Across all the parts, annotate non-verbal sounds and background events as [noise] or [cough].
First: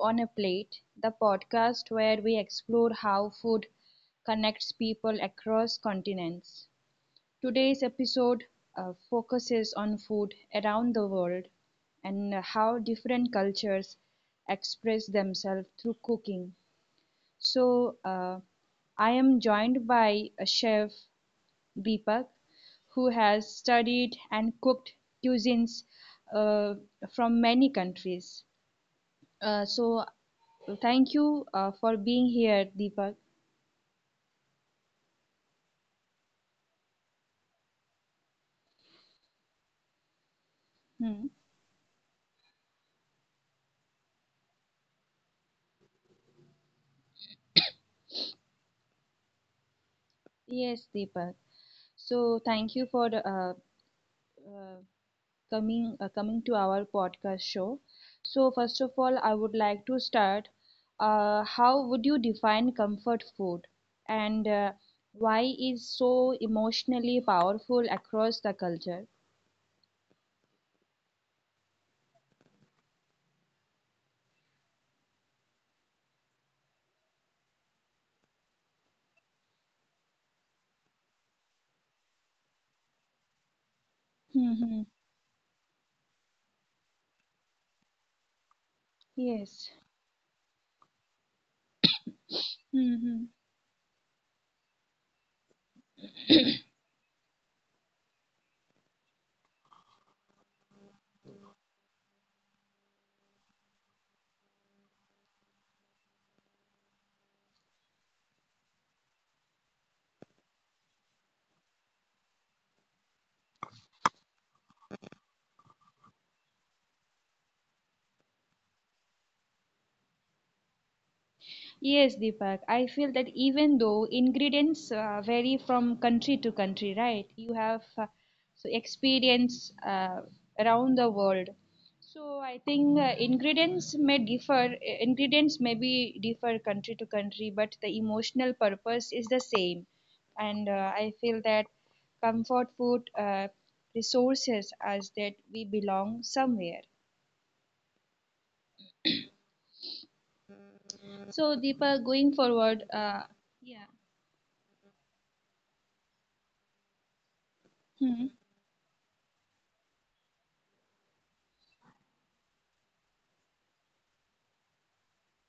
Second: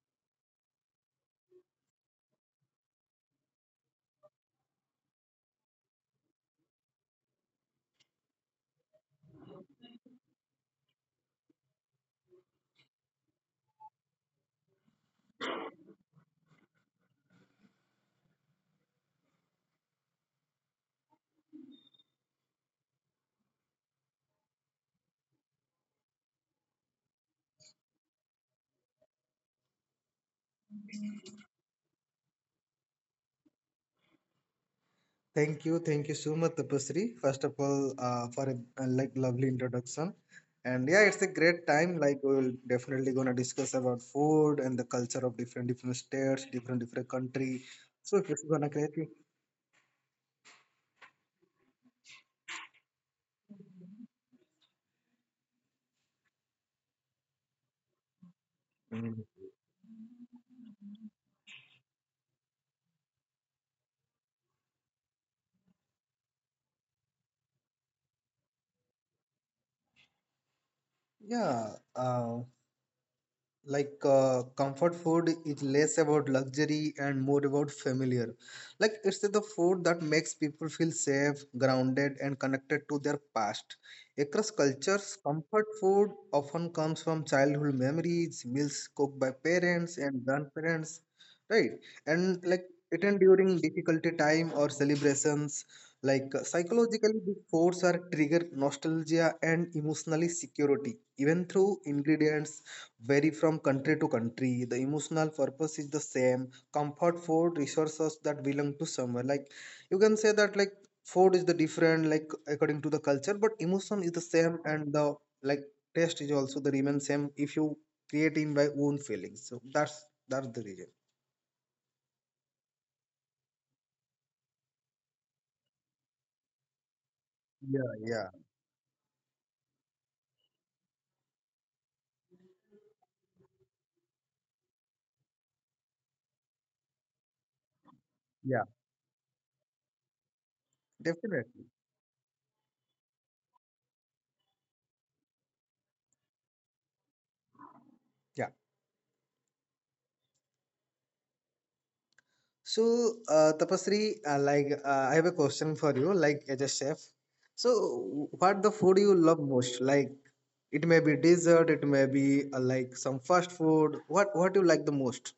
on a Plate, the podcast where we explore how food connects people across continents. Today's episode focuses on food around the world and how different cultures express themselves through cooking. So, I am joined by a chef Deepak who has studied and cooked cuisines uh, from many countries. So thank you for being here, Deepak. Thank you so much, Tapasri. First of all, for a like lovely introduction, and yeah, it's a Hmm. great time. Like we'll definitely gonna discuss about food and the culture of different different states, different different country. So this is gonna create. Yes, Deepak. So thank you for uh, coming coming to our podcast show. So first of Mm. all, I would like to start. How would you define comfort food, and why is so emotionally powerful across the culture? Yeah. Like comfort food is less about luxury and more about familiar, like it's the food that makes people feel safe, grounded and connected to their past. Across Hmm. cultures, comfort food often comes from childhood memories, meals cooked by Yes. parents and grandparents, right. And like eaten Hmm. during difficulty time or celebrations. Like psychologically these foods are trigger nostalgia and emotionally security, even through ingredients vary from country to country. The emotional purpose is the same. Comfort food resources that belong to somewhere. Like you can say that, like food is the different, like according to the culture, but emotion is the same, and the like taste is also the remain same if you create in by own feelings. So that's the reason. Yes, Deepak, I feel that even though ingredients vary from country to country, right? You Yeah, have yeah, so experience around the world. So I think ingredients may differ, ingredients may be differ country to country, but the emotional yeah. purpose is the same. And I feel Definitely. that comfort food resources as that we belong somewhere. Yeah. So, Deepak, going forward, So, yeah. Tapasri, like I have a question for you, like as a chef. Hmm. So, what the food you love most? Like it may be dessert, it may be like some fast food. What you like the most?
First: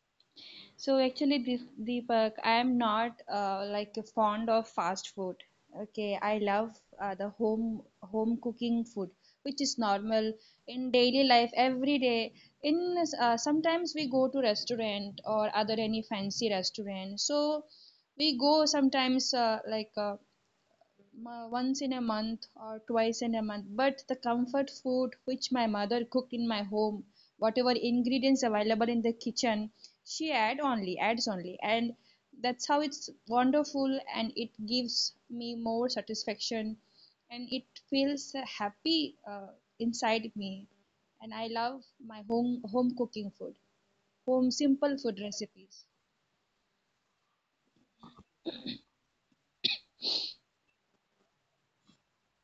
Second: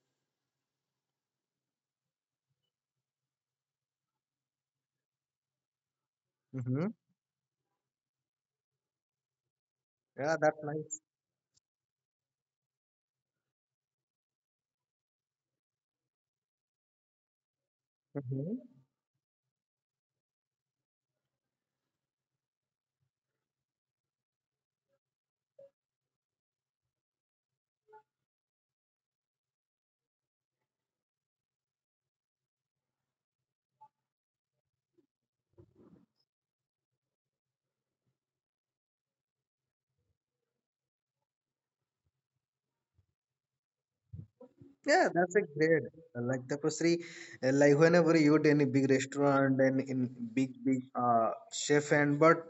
So actually, this Deepak, I am not like fond of fast food. Okay, I love Mm-hmm. The home cooking food, which is normal Yeah, that's in nice. daily life every day. In sometimes we go to restaurant or other any fancy restaurant. So we Mm-hmm. go sometimes once in a month or twice in a month, but the comfort food which my mother cooked in my home, whatever ingredients available in the kitchen, she adds only, and that's how it's wonderful, and it gives me more satisfaction, and it feels happy inside me, and I love my home cooking food, home simple Yeah, food that's a great. recipes. Like Tapasri, like whenever you eat any big restaurant and in big big chef hand, but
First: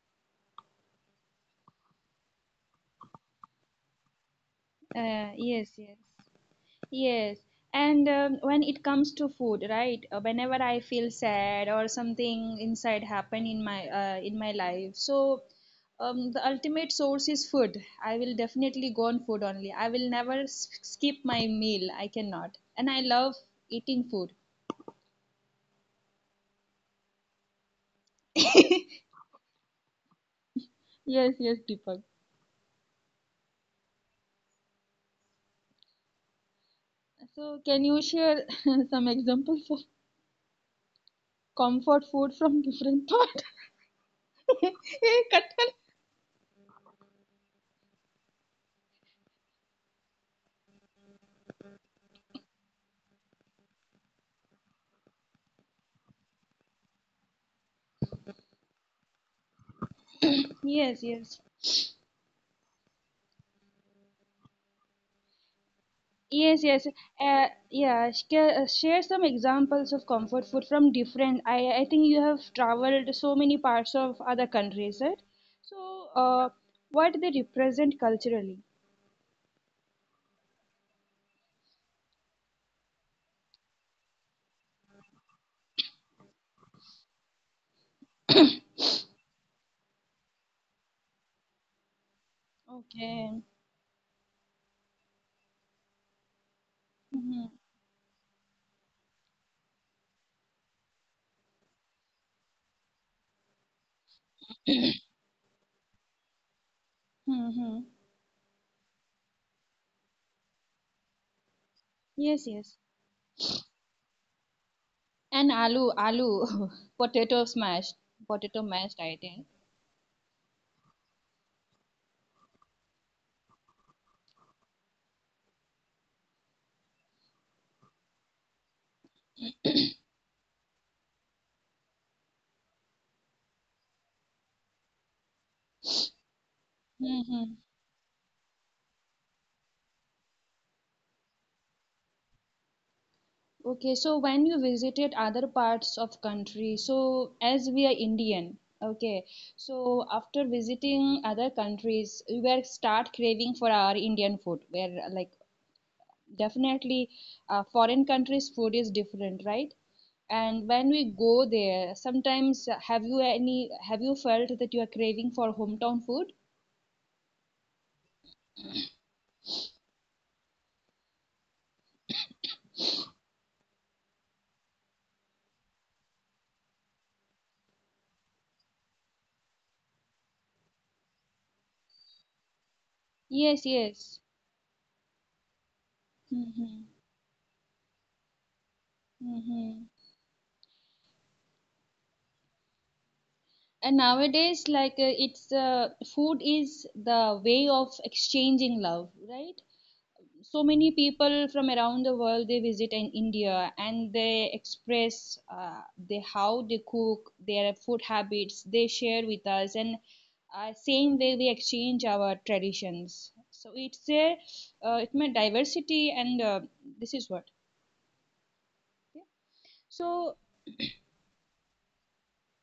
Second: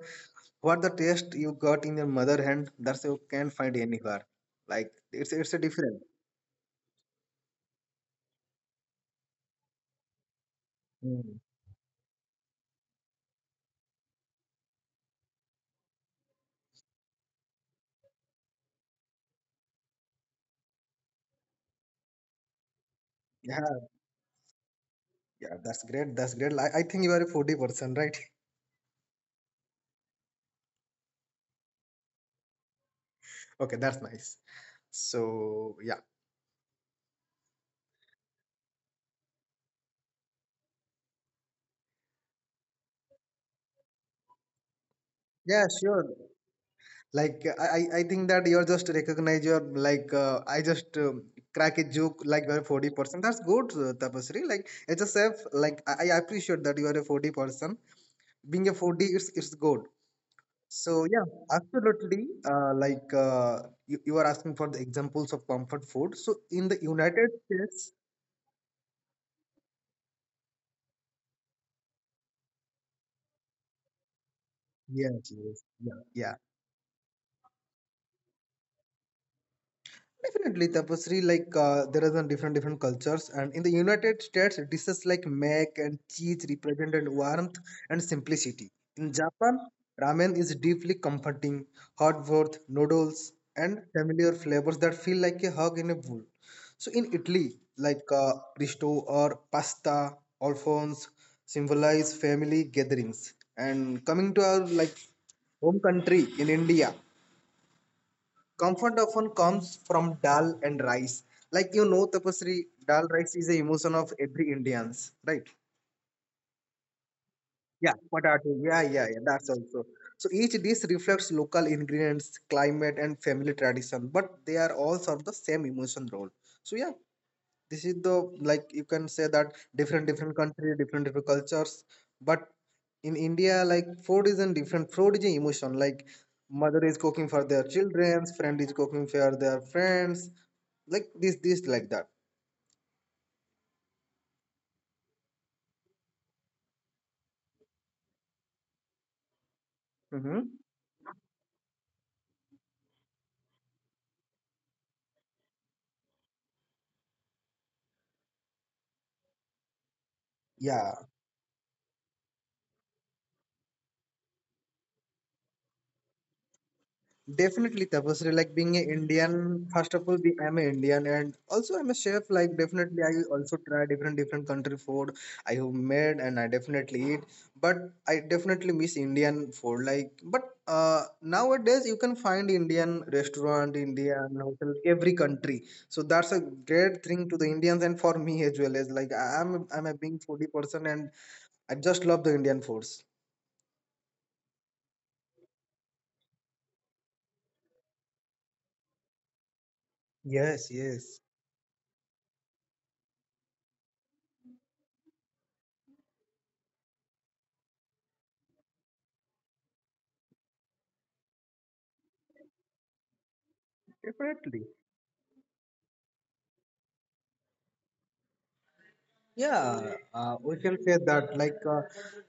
what the taste you got in your mother hand, that's you can't find anywhere. Like it's a Yes, yes. different. Yes, and when it comes to food, right? Whenever I feel Mm-hmm. sad or something inside happen in my life, so the ultimate source is food. I will definitely go on food only. I will never skip my meal. I cannot, and I love Yeah, eating food. yeah, that's great. That's great. I think you are a foodie person, right? [laughs] Yes, yes, Deepak. Okay, that's nice. So yeah, So can you share [laughs] some examples of comfort food from different part? yeah, [laughs] sure. Like I think that you're just recognize your like I just crack a joke like you're a foodie person. That's good, Tapasri. Like it's a chef, like I appreciate that you are a foodie person. Being a foodie, it's good. So Yes, yeah, yes. absolutely. Like you are asking for the examples of comfort food. So in the Yes, yes. United States, Share some examples of comfort food from different. I think you have traveled so many parts of other countries, yes, right? yes, yeah. So, Yeah, what they represent culturally. definitely, Tapasri, like there are some different different cultures, and in the United States, dishes like mac and cheese represented warmth and simplicity. In Japan, ramen is deeply comforting, hot broth, noodles, Okay. and familiar flavors that feel like a hug in a bowl. So in Italy, Mm-hmm. like risotto or pasta, alfons symbolize family gatherings. And coming to our like home country in India, Mm-hmm. comfort often comes from dal and rice. Like you know, Yes, Tapasri, yes. dal rice is a emotion of every Indians, right? And aloo, [laughs] potato Yeah, smashed, potato. potato Yeah, yeah, mashed, yeah. I That's think. also. So each dish reflects local ingredients, climate, and family tradition, but they are all serve the same emotion role. So yeah, this is the, like you can say that different different country, different different cultures, but in India, like food is a different, food is an emotion. Like mother is cooking for Mm-hmm. their children, friend is cooking for their friends, like this like that. Okay, so when you visited other parts of country, so as we are Indian, okay, so after Mm-hmm. visiting other countries, we were start craving for our Indian food, where like definitely foreign countries' food is different, right? And when we Yeah. go there, sometimes have you felt that you are craving for hometown food? Definitely, Tapasri, like being an Indian, first of all, I'm an Indian and also I'm a chef. Like definitely, I also try different different country food. I have made and I definitely eat, but I definitely miss Indian food. Like, but nowadays you can find Indian Yes, restaurant, yes. Indian hotel, every country. So that's a Mm-hmm. great thing to the Indians and for me as well, as like I- Mm-hmm. I'm I'm a being foodie person, and I just love the Indian foods. And nowadays, like, it's food is the way of exchanging love, right? So many Yes, yes. people from around the world, they visit in India, and they express, they how they cook their food habits, they share with us, and same way we exchange our traditions, so it's a, Definitely. It meant diversity, and this is what yeah. Yeah, So we can say that uh,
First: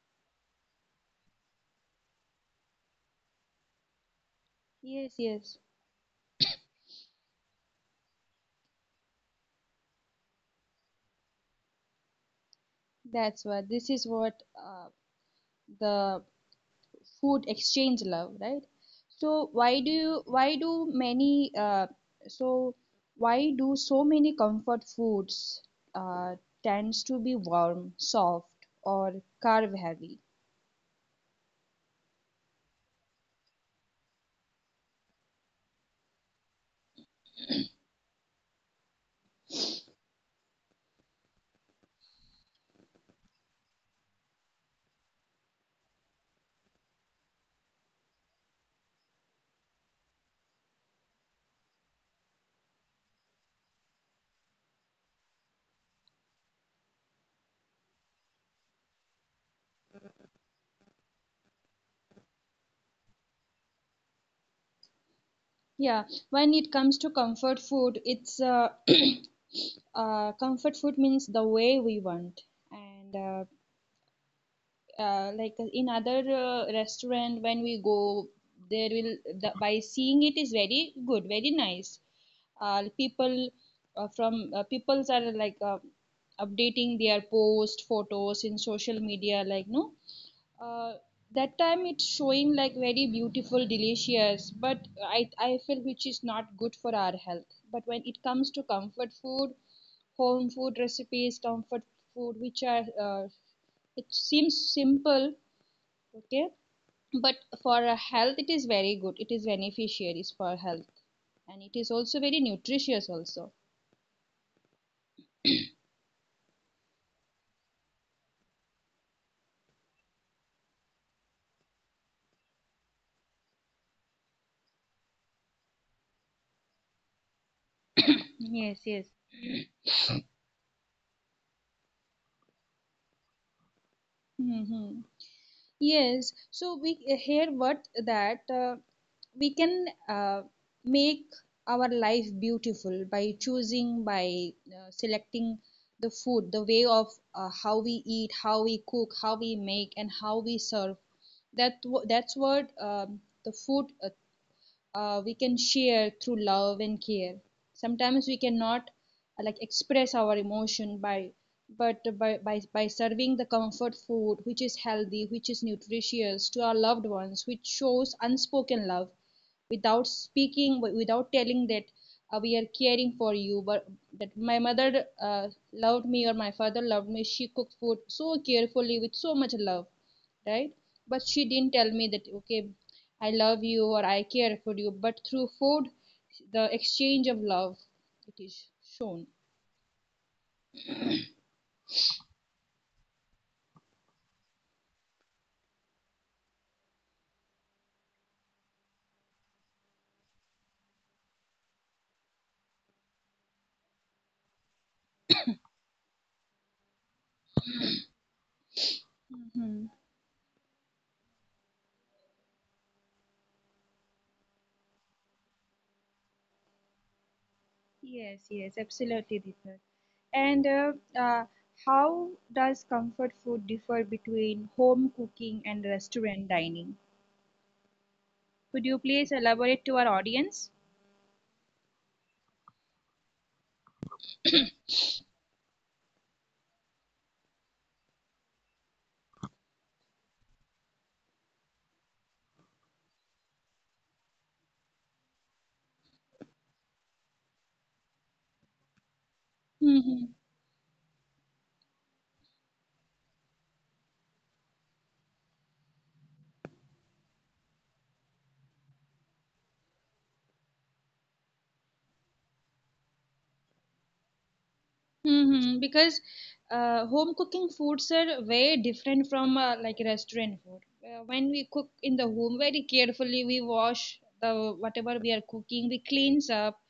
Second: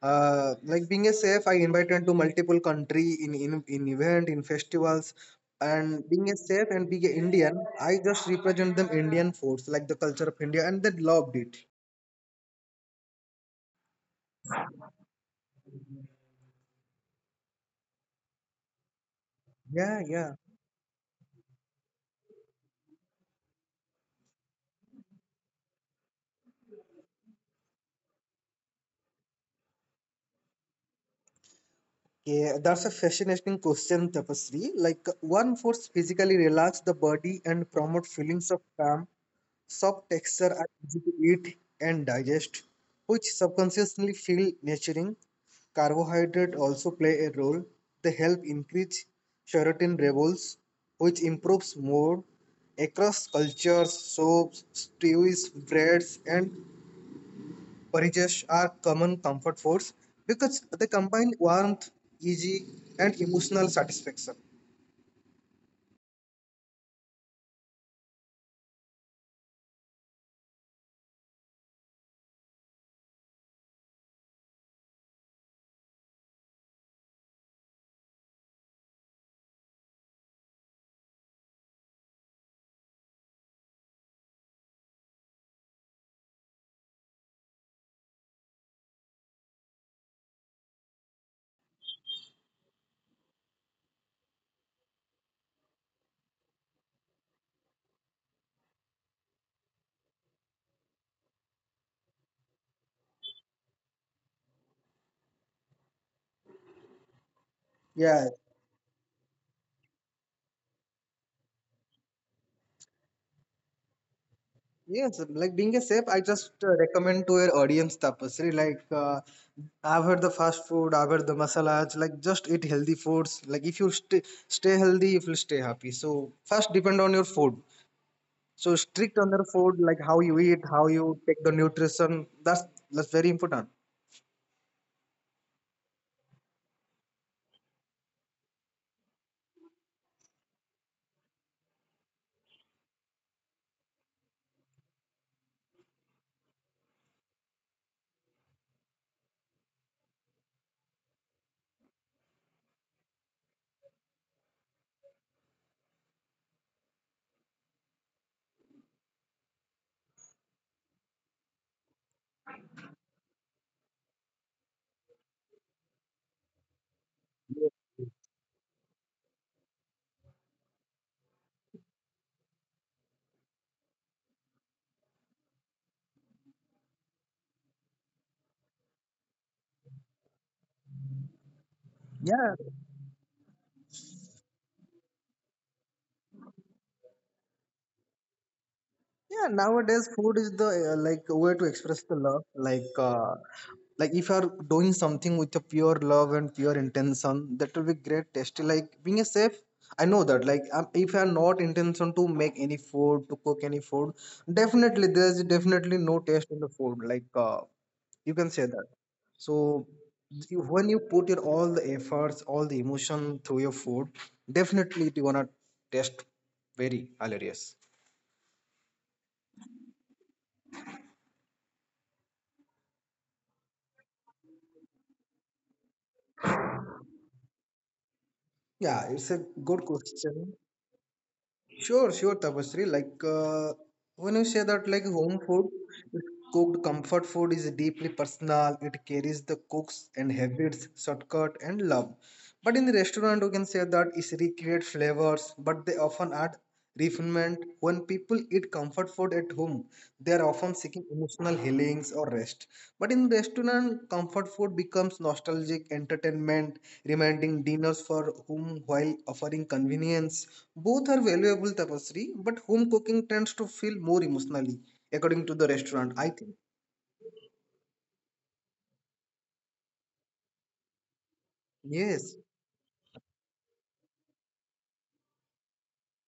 uh, like being a chef, I invited to multiple country in in event in festivals, yes, yes, and being a chef and being an Indian, I just represent them Indian foods like the culture of India, and they loved it. that's what, this is what, uh, the food exchange love, right? Yeah, yeah. why do many, so why do so many comfort foods uh, tends to be warm, soft, or carb heavy? Yeah, that's a fascinating question, Tapasri. Like one force physically relax the body and promote feelings of calm. Soft texture are easy to eat and digest, which subconsciously feel nurturing. Carbohydrates also play a role. They help increase serotonin levels, which improves mood. Across cultures, soups, stews, breads, and porridges are common comfort foods because they combine warmth, easy, and emotional satisfaction. Yeah, when it comes to comfort food, it's comfort food means the way we want, and like in other restaurant, when we go, there will, the, by seeing it is very good, very nice. People, from peoples are like, updating their post photos in social media, like no, uh, that time it's showing like very beautiful delicious, but I feel which is not good for our health. But when it comes to comfort food, home food recipes, comfort food which are, it seems simple, okay, but for a health it Yeah, is very good, it is beneficiaries for health, and it is also very nutritious also. yes, like being a chef, I just recommend to your audience, Tapasri. Like I've heard the fast food, I've heard the masalas. Like just eat healthy foods. Like if you stay healthy, you will stay happy. So first depend on your food. [coughs] Yes, yes. So strict on your food, like how you eat, how you take the nutrition. That's very important. Hmm. Yes, so we hear what that, we can make our life beautiful by choosing, by selecting the food, the way of how we eat, how we cook, how we make, and how we serve. That's what, um, the food, we can share through love and care. Sometimes we cannot like express our emotion by, but by serving the comfort food which is healthy, which is nutritious to our loved ones, which shows unspoken love, without speaking, without telling that, we are caring for you, but that my mother loved me, or my father loved me, she cooked food so carefully with so much love, right? But she didn't tell me that, okay, Yeah, I love you or I care for you, but through food, the exchange of love, it is shown. yeah, nowadays food is the like way to express the love. Like if you are doing something with a pure love and pure intention, that will be great tasty. Like being a chef, I know that. Like if you are not intention to make any food, to cook any food, definitely there is definitely no taste in the food. Like you can say that. Hmm. So you, when you put your all the efforts, all the emotion through your food, definitely it gonna taste very hilarious. Yes, yes, absolutely, Deepak. And uh, how does comfort food differ between home cooking and restaurant dining? Could you please Yeah, it's elaborate a to our good audience? question. Sure, sure, Tapasri. Like when you say that, like home food, is cooked comfort food is deeply personal. It carries the cooks and habits, shortcut, and love. But in the restaurant, you can say that is recreate flavors, but they often add refinement. When people eat comfort food at home, Mm-hmm. they are often seeking emotional healings or rest. But in restaurant, comfort food becomes nostalgic entertainment, reminding dinners for whom while offering convenience. Both are valuable tapestry, but home cooking tends to feel more emotionally, Hmm. according to Because, the restaurant. I think home cooking foods are way different from like restaurant food. When we cook in the home, very yes. carefully we wash the whatever we are cooking, we cleans up,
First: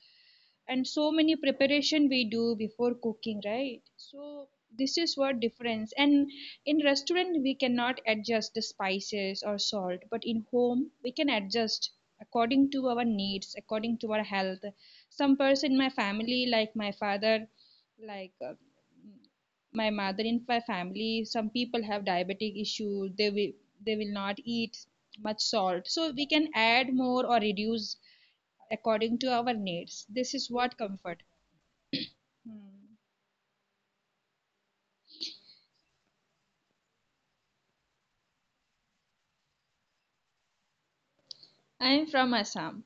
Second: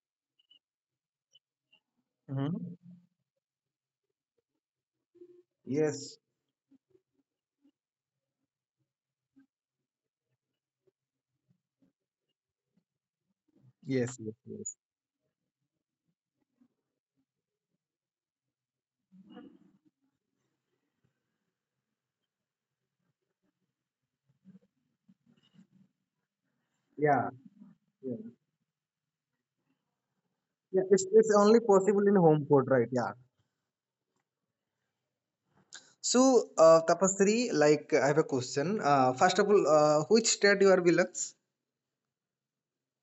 and so many preparation we do Mhm. before cooking, right? So this is what difference. Yes. And in restaurant we cannot adjust the spices or salt, but in home we can adjust according to our needs, according to Yes. our Yes. health. Yes. Some person in my family, like my father, like uh, my mother, in my family some people have diabetic issue, they will, they will not eat much salt, so we can add more Yeah. or reduce Yeah. according to our needs. This is what Yeah, it's, comfort. it's only possible in home code, Hmm. right? Yeah. So, Tapasri, like I have a question. First of all, which state you are belongs? I am from Assam.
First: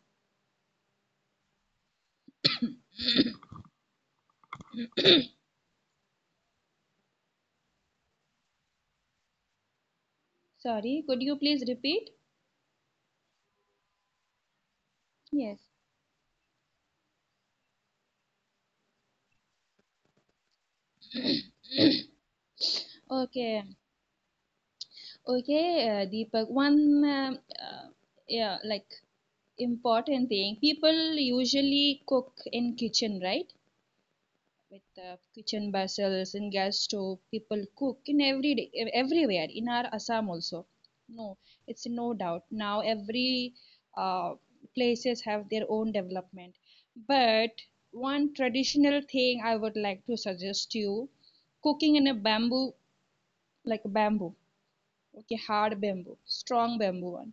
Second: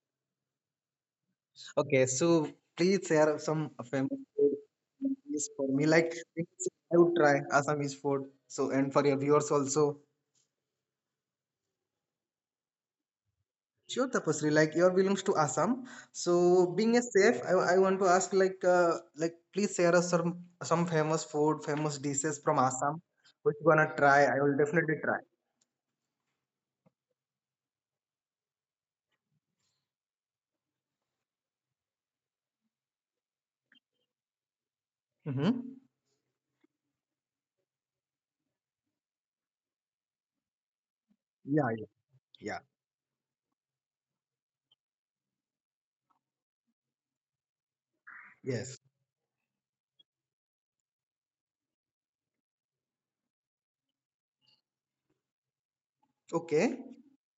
Okay, so please share [coughs] some famous food recipes for me. Like I would try Assamese food. So and for your viewers also. Sorry, could you please repeat? Sure, Tapasri. Like your belongs to Yes. Assam. So being a chef, I want to ask like please share us some famous food, famous dishes [coughs] from Assam. Which you Okay, wanna try? I will definitely try. okay, Deepak. One, uh, yeah, like, important thing. People usually cook in kitchen, right? With the Mm-hmm. kitchen vessels and gas stove, people cook in every day, everywhere in our Assam also, no, Yeah, it's no doubt, yeah. now every uh, places have their own development, but one Yes. traditional thing I would like to suggest you, cooking in a bamboo, like bamboo okay, hard bamboo, Okay. strong bamboo one,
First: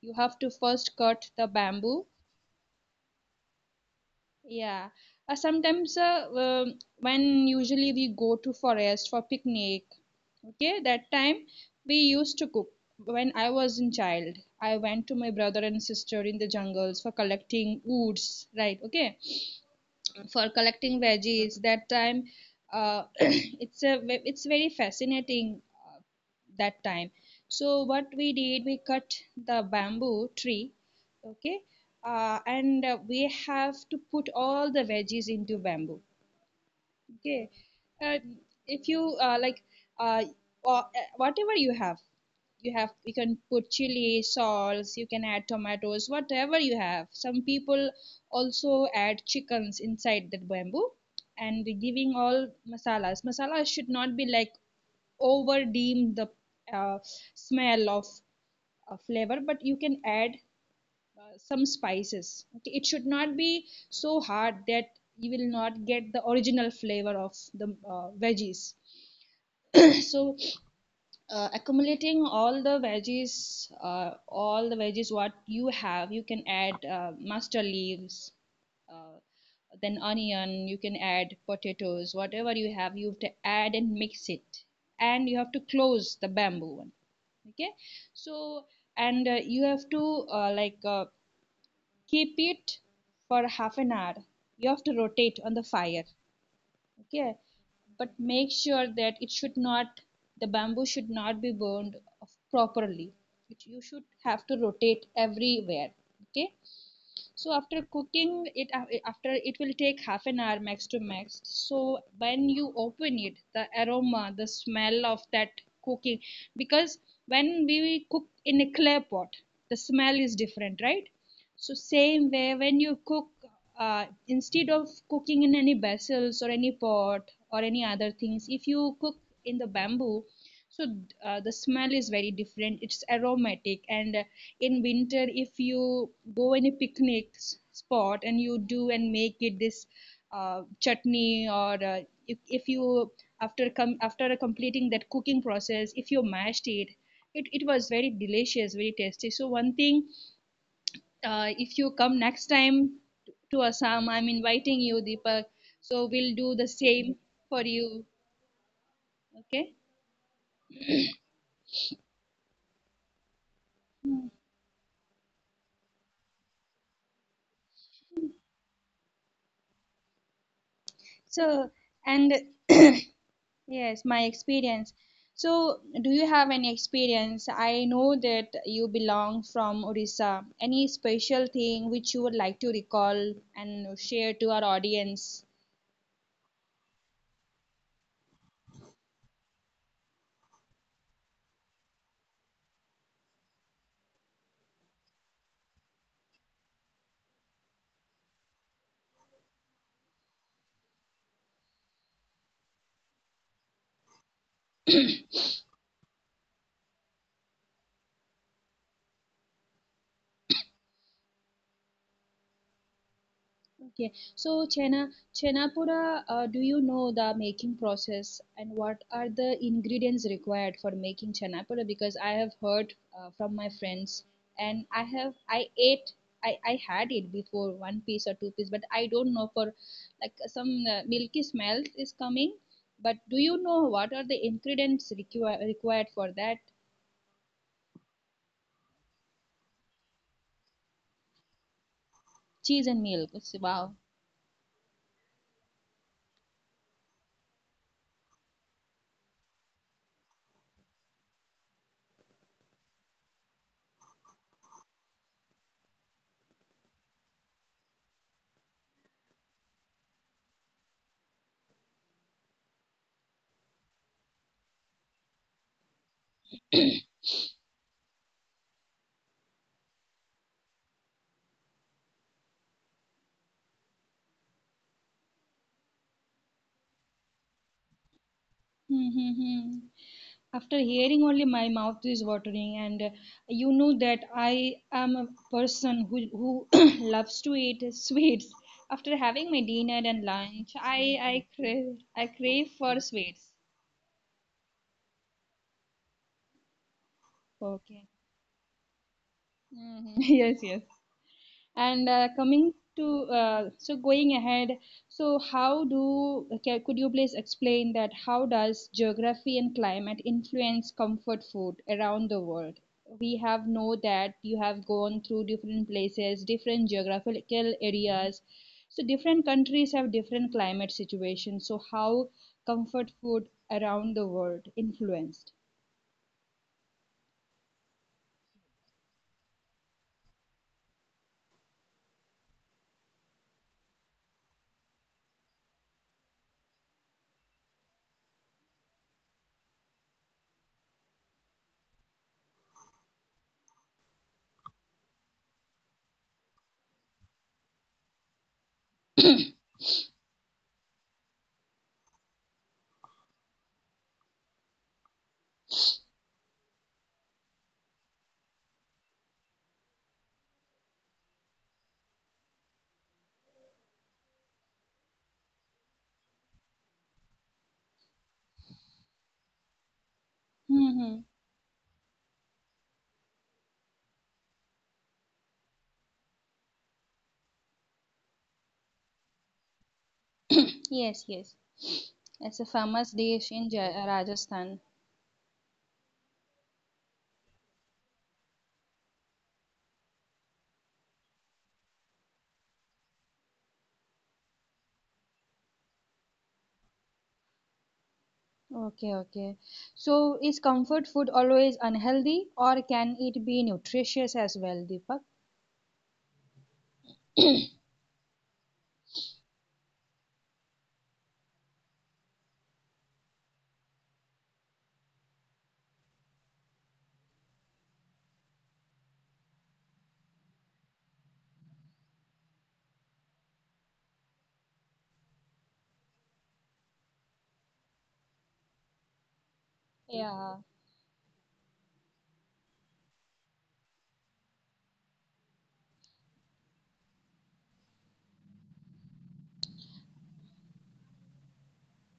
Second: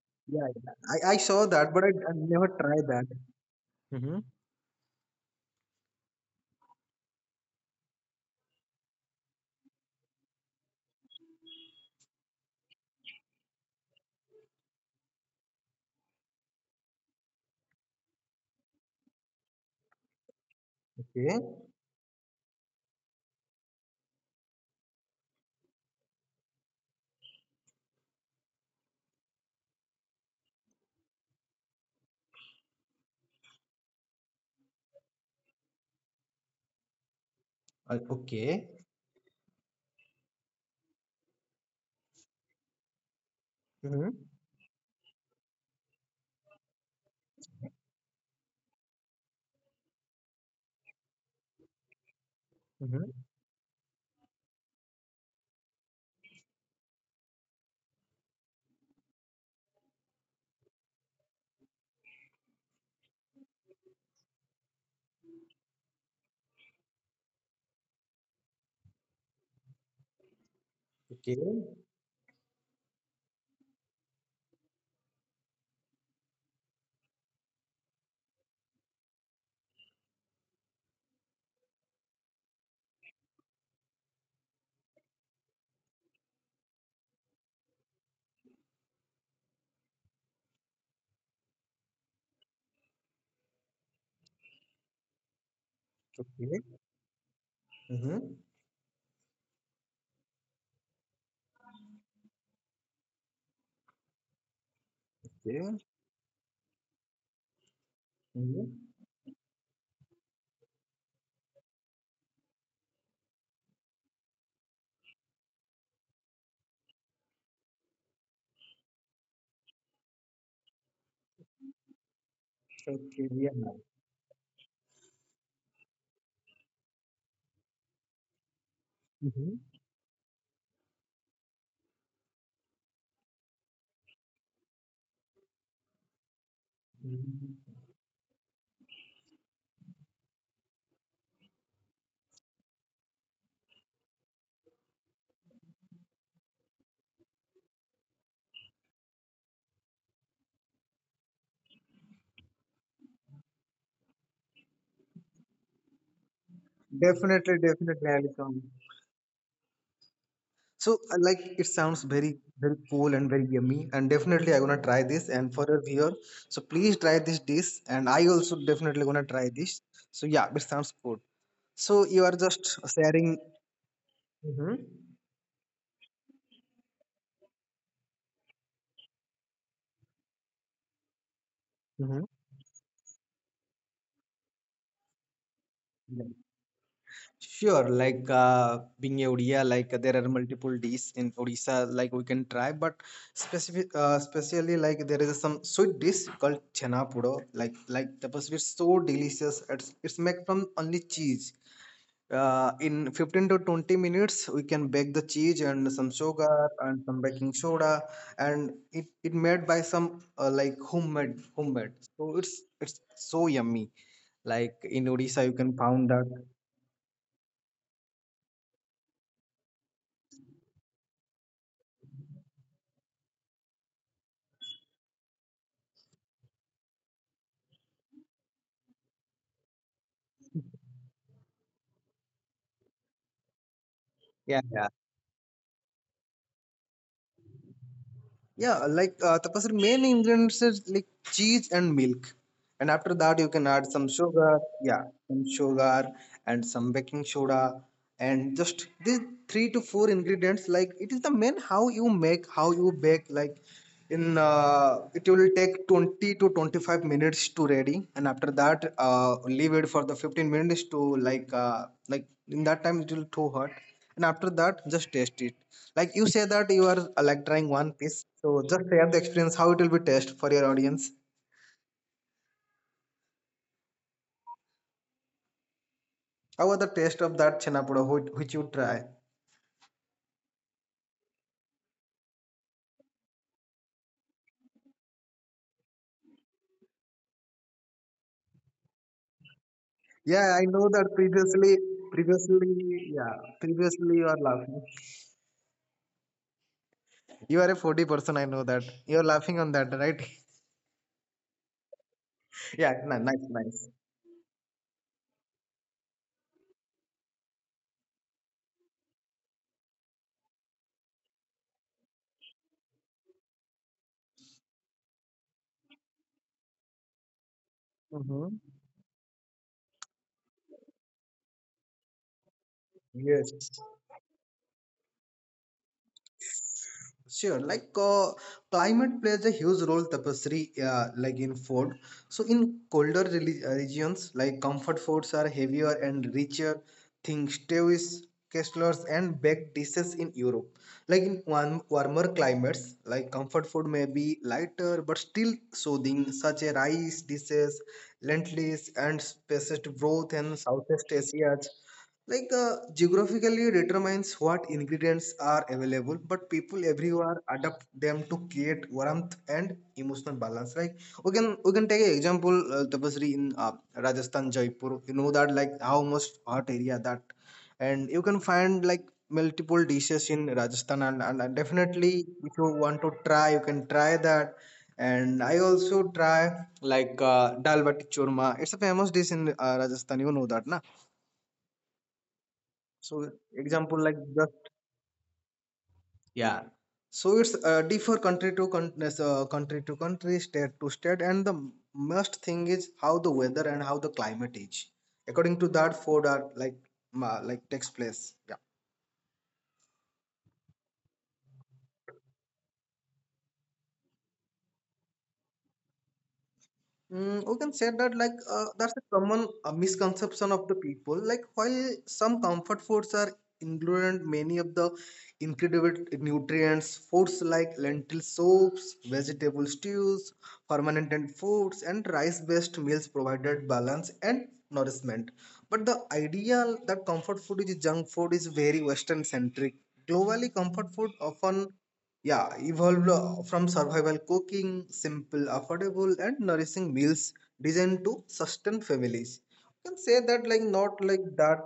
you have Yeah, to yeah. first I cut saw the that, but I, bamboo. I never tried that. Mm-hmm. Yeah, sometimes when usually we go to forest for picnic, okay, that time we used to cook. When I was in child, I went to my brother and sister in the jungles for collecting woods, right? Okay, for collecting Okay. veggies, that time, [clears throat] it's very fascinating, that time, so what we did, we cut the bamboo tree, okay, and we have to put all the veggies into bamboo, okay, uh, Okay. if you like uh, or- whatever you have, you can put Mm-hmm. chili salts, you can add tomatoes, whatever you have, some people also add chickens inside that bamboo, and giving all Mm-hmm. masalas, masalas should not be like over deem the uh, smell of flavor, but you can add some spices, okay? It should not be so hard that you will not get the original flavor of the veggies. [coughs] [clears throat] So, Okay. Accumulating all the veggies what you have, you can add mustard leaves, uh, then onion, you can add potatoes, whatever you have to add and mix it. And you have to close the bamboo one. Okay, so, and you have to keep it for half an hour. You have to rotate on the fire, Okay. okay, but Mm-hmm. make sure that it should not, the bamboo should not be burned properly. You should have to rotate Okay. everywhere, okay, so after cooking it, Mm-hmm. After, it will take half an hour max to max, so when you open it, the aroma, the smell of that cooking, because when we cook in a clay pot, the smell is different, right? So same way, when you cook Okay. Yeah. Instead of cooking in any vessels or any pot or any other things, if you cook in Mm-hmm. the bamboo, so the smell is very different, it's aromatic, and in winter if you go in a picnic spot and you do and make it this chutney, or if you, after come, after completing that cooking process, if you mashed it, it was very delicious, very tasty. So one thing, if you come next time to Assam, I'm inviting you, Deepak, so we'll do the same Definitely, for definitely, you, Alison. okay. So, like, it sounds very, very cool and very yummy. And definitely, I'm gonna try this. And for our viewer, so please try this dish. And I also definitely gonna try this. So, yeah, it sounds So, good. and So, you are just [clears throat] yes, sharing. my experience. Mm-hmm. So, do you have any experience? I know that you belong from Orissa. Any special thing which you would like to Mm-hmm. recall and share to our audience? Yeah. Sure, like being a Odia, like there are multiple dishes in Odisha, like we can try, but specific, especially like there is some sweet dish called chana pudo, like the it's so delicious. It's made from only cheese, in 15 to 20 minutes we can bake the cheese and some sugar and some baking soda, and it made by some like homemade, so it's so yummy. Okay, so Like Chena in Odisha you can Chenapura, found that. Do you know the making process and what are the ingredients required for making Chenapura? Because I have heard from my friends, and I ate, I had it before one piece or two piece, but I don't know, for like some milky smell is coming. But do you know what are the ingredients Yeah, yeah. required for that? Yeah, like Tapasri, main ingredients is like cheese Cheese and and milk. milk, Wow. and after that you can add some sugar. Yeah, some sugar and some baking soda, and just these three to four ingredients. Like it is the main how you make, how you bake. Like in it will take 20 to 25 minutes to ready, and after that leave it for the 15 minutes to like in that time it will too hot, and after that just taste it. Like you say that you are like trying one piece, so just share the experience how it will be taste for your audience, how was the taste of that chenapoda which you try. [laughs] After hearing only my mouth is watering, and you know that I am a person who [coughs] [clears throat] loves to eat sweets. After having my dinner and lunch, Yeah, I know I that. crave previously for sweets. previously yeah, previously you are laughing. Okay. You are a 40 person, I know that Mhm. [laughs] you are Yes, laughing yes. on that, right? [laughs] And coming to, so Yeah, going nice, ahead, nice. so how do could you please explain that how does geography and climate influence comfort food around the world? We have know that you have gone through different places, different geographical areas. So different Mm-hmm. countries have different climate situations. So how comfort food around the world Yes, influenced? sure. Like climate plays a huge role, Tapasri, like in food. So in colder regions, like comfort foods are heavier and richer. Think stews, casseroles, and baked dishes in Europe. Like in warmer climates, like comfort food may be lighter but still soothing, such as rice dishes, lentils, and spiced broth in Southeast Asia. Like the geographically determines what ingredients are available, but people everywhere adapt them to create warmth and emotional balance. Like we can take an example, Tapasri, in Rajasthan, Jaipur. You know that like how much hot area that, and you can find like multiple dishes Hmm. in Rajasthan, and definitely if you want to try, you can try that. And I also try like dal bati churma. It's a famous dish in [clears throat] Rajasthan. You Yes, know yes. that, na? It's a famous dish in So Rajasthan. example like the yeah, so it's differ country to country, so, country to country, state to state, and the most thing is how the weather and how the climate is. According to that, food are like like takes Okay, place. Yeah. okay. So is comfort food always unhealthy, or can it be nutritious as well, Deepak? Mm, we can say that like that's a common misconception of the people. Like while some comfort foods are included, many of the incredible nutrients, foods like lentil soups, vegetable stews, fermented foods, and rice-based meals provided balance and nourishment. But the idea that comfort food is junk food is very Western-centric. Yeah, Globally, comfort food often yeah, evolved from survival cooking, simple, affordable, and nourishing meals designed to sustain families. You can say that, like, not like that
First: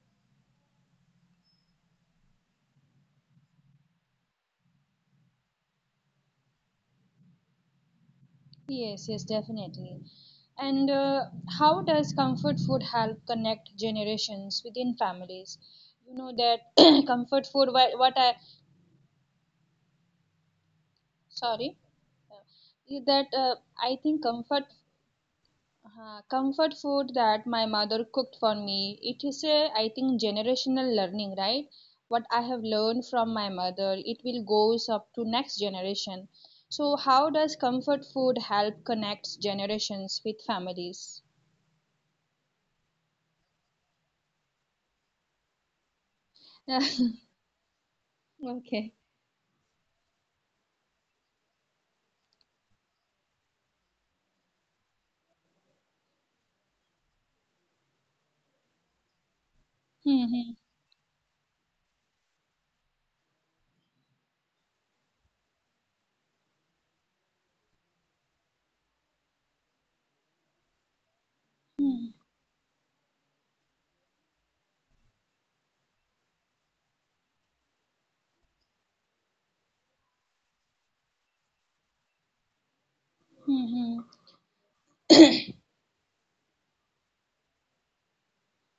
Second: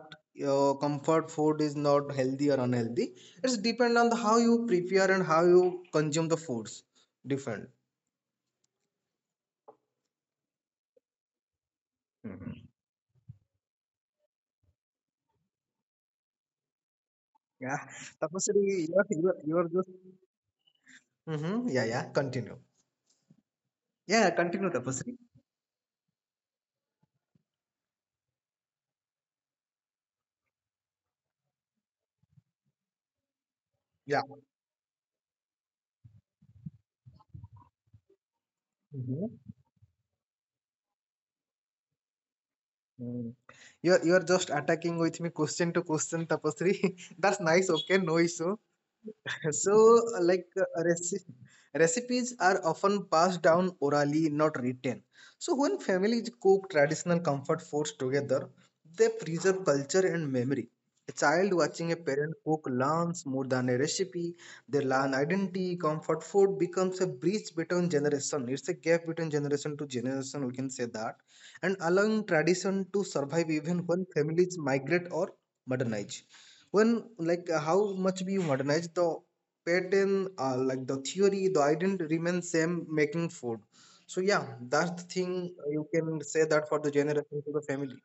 comfort food is not healthy or unhealthy. It's depend on the, how you prepare and how you consume the foods. Different. yes, yes, definitely. And how does comfort food Mhm. help connect generations within families? You know that [clears throat] comfort food, what Yeah. I, Tapasri, you are just. sorry, Mm-hmm. Yeah, uh, yeah. Continue. is that I think comfort Yeah, continue, Tapasri. हाँ, comfort food that my mother cooked for me. It is a, I think, generational learning, right? What I have learned from my mother, it will Yeah. goes up to next generation. So, how does comfort food help connect generations with families? Mm. You're just attacking with me question to question, Tapasri. [laughs] [laughs] That's nice. Okay, no Okay. issue. [laughs] So, like recipes are often passed down orally, not written. So, when families cook traditional comfort foods together, they preserve culture Mm-hmm. and memory. A child watching a parent cook learns more than a recipe. They learn identity. Comfort food becomes a bridge between generation. It's a gap between generation to generation. We can say that and allowing tradition to survive even when families migrate or modernize. When like how much we modernize the pattern, like the theory, the identity remains same making Mm-hmm. food. So yeah, that's the thing you can say that for the generation to the family.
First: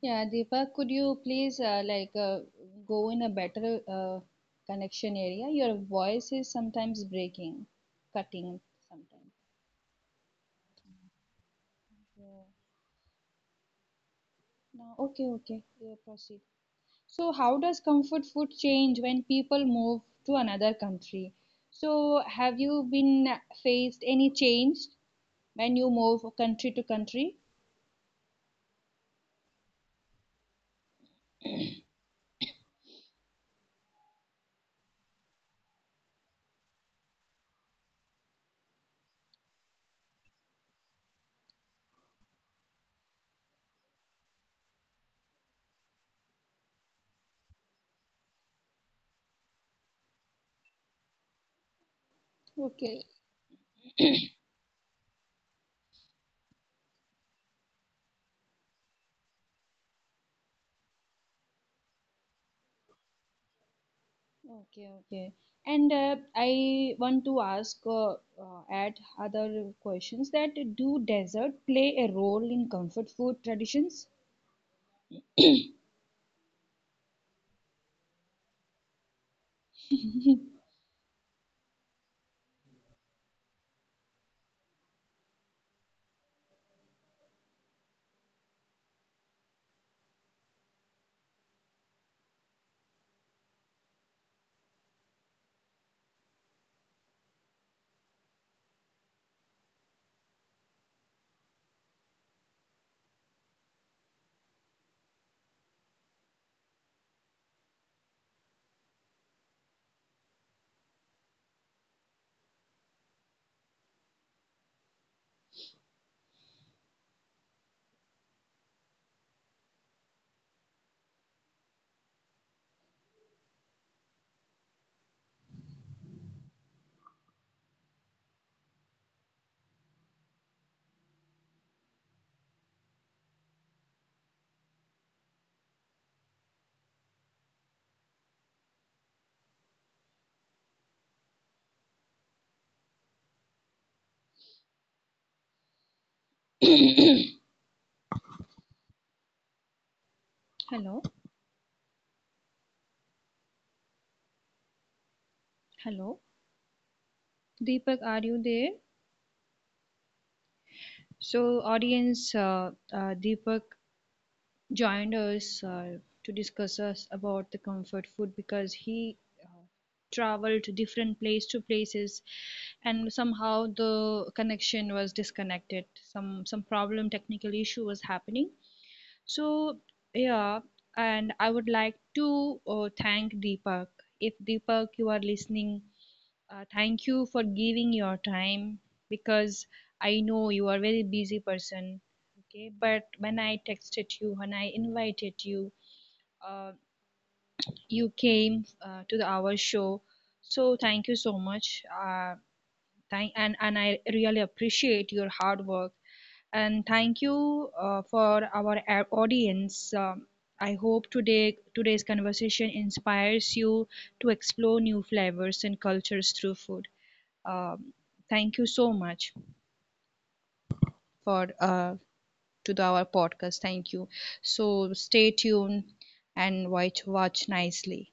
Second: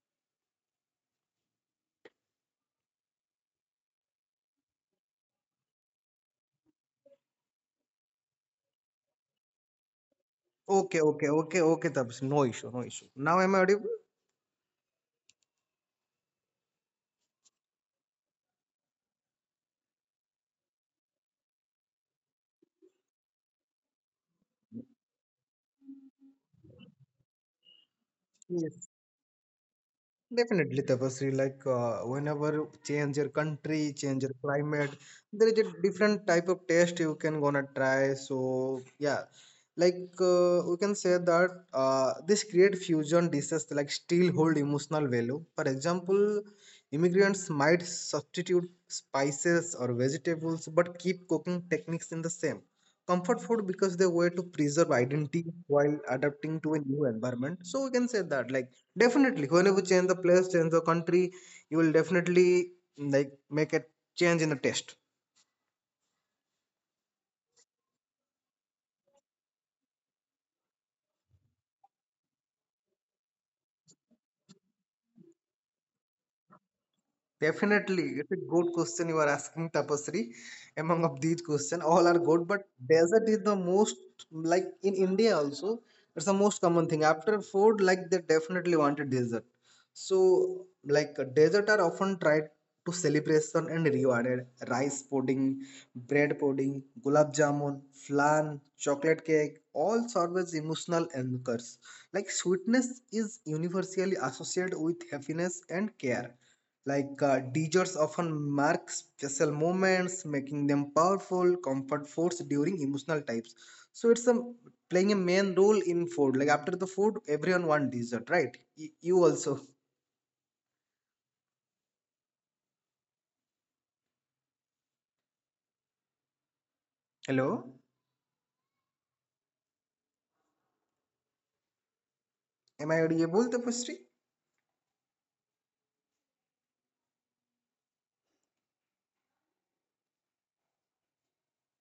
Yeah, Deepa, could you please go in a better connection area? Your voice is sometimes breaking, cutting sometimes. Okay, okay, okay, okay, Tabs. Yeah. No issue, no issue. Now am I audible? No, okay, okay, yeah, proceed. So, how does comfort food change when people move to another country? So, have you been faced any change when you move country to country? Yes. Definitely, Tapasri. Like whenever change your country, change your climate, there is a different type of taste you can gonna try. So yeah, like we can say that this create fusion dishes like still hold emotional value. For example, immigrants might substitute spices or vegetables, but keep cooking techniques in the same. Okay, Comfort food because they were to preserve identity while adapting to a new environment. So we can say that like definitely, whenever you change the place, change the country, you will definitely like make a change in the okay, taste. okay. And I want to ask, add other questions, that do dessert play a role in comfort food traditions? Definitely, it's a good question you are asking, Tapasri. [coughs] Among of these questions, all are good, but desert is the most like in India also. It's the most common thing. After food, like they definitely want a dessert. So, like dessert are often tried to celebration and rewarded. Rice pudding, bread pudding, gulab jamun, flan, chocolate cake, all serve as emotional anchors. Like sweetness is universally associated with happiness and care like DJs often mark special moments, making them powerful comfort foods during emotional types. So it's a playing a main role in food. Like after the food, everyone want dessert, right? You also. Hello? Am I audible, Tapasri? Hello, hello, Deepak, are you there? So, audience, Deepak joined us to discuss us about the comfort food, because he uh, traveled to different place to places, and somehow the connection was disconnected, some problem, technical issue was happening, so yeah, and I would like to thank Deepak, if Deepak you are listening, thank you for giving your time, because I know you are a very busy person. Okay, but when I texted you, when I invited you, uh, you came to the our show. So thank you so much. Thank and I really appreciate your hard work, and thank you for our audience. I hope today's conversation inspires you to explore new flavors and cultures through food. Um, thank you so much for to the, our podcast. Thank you. So stay tuned and watch nicely.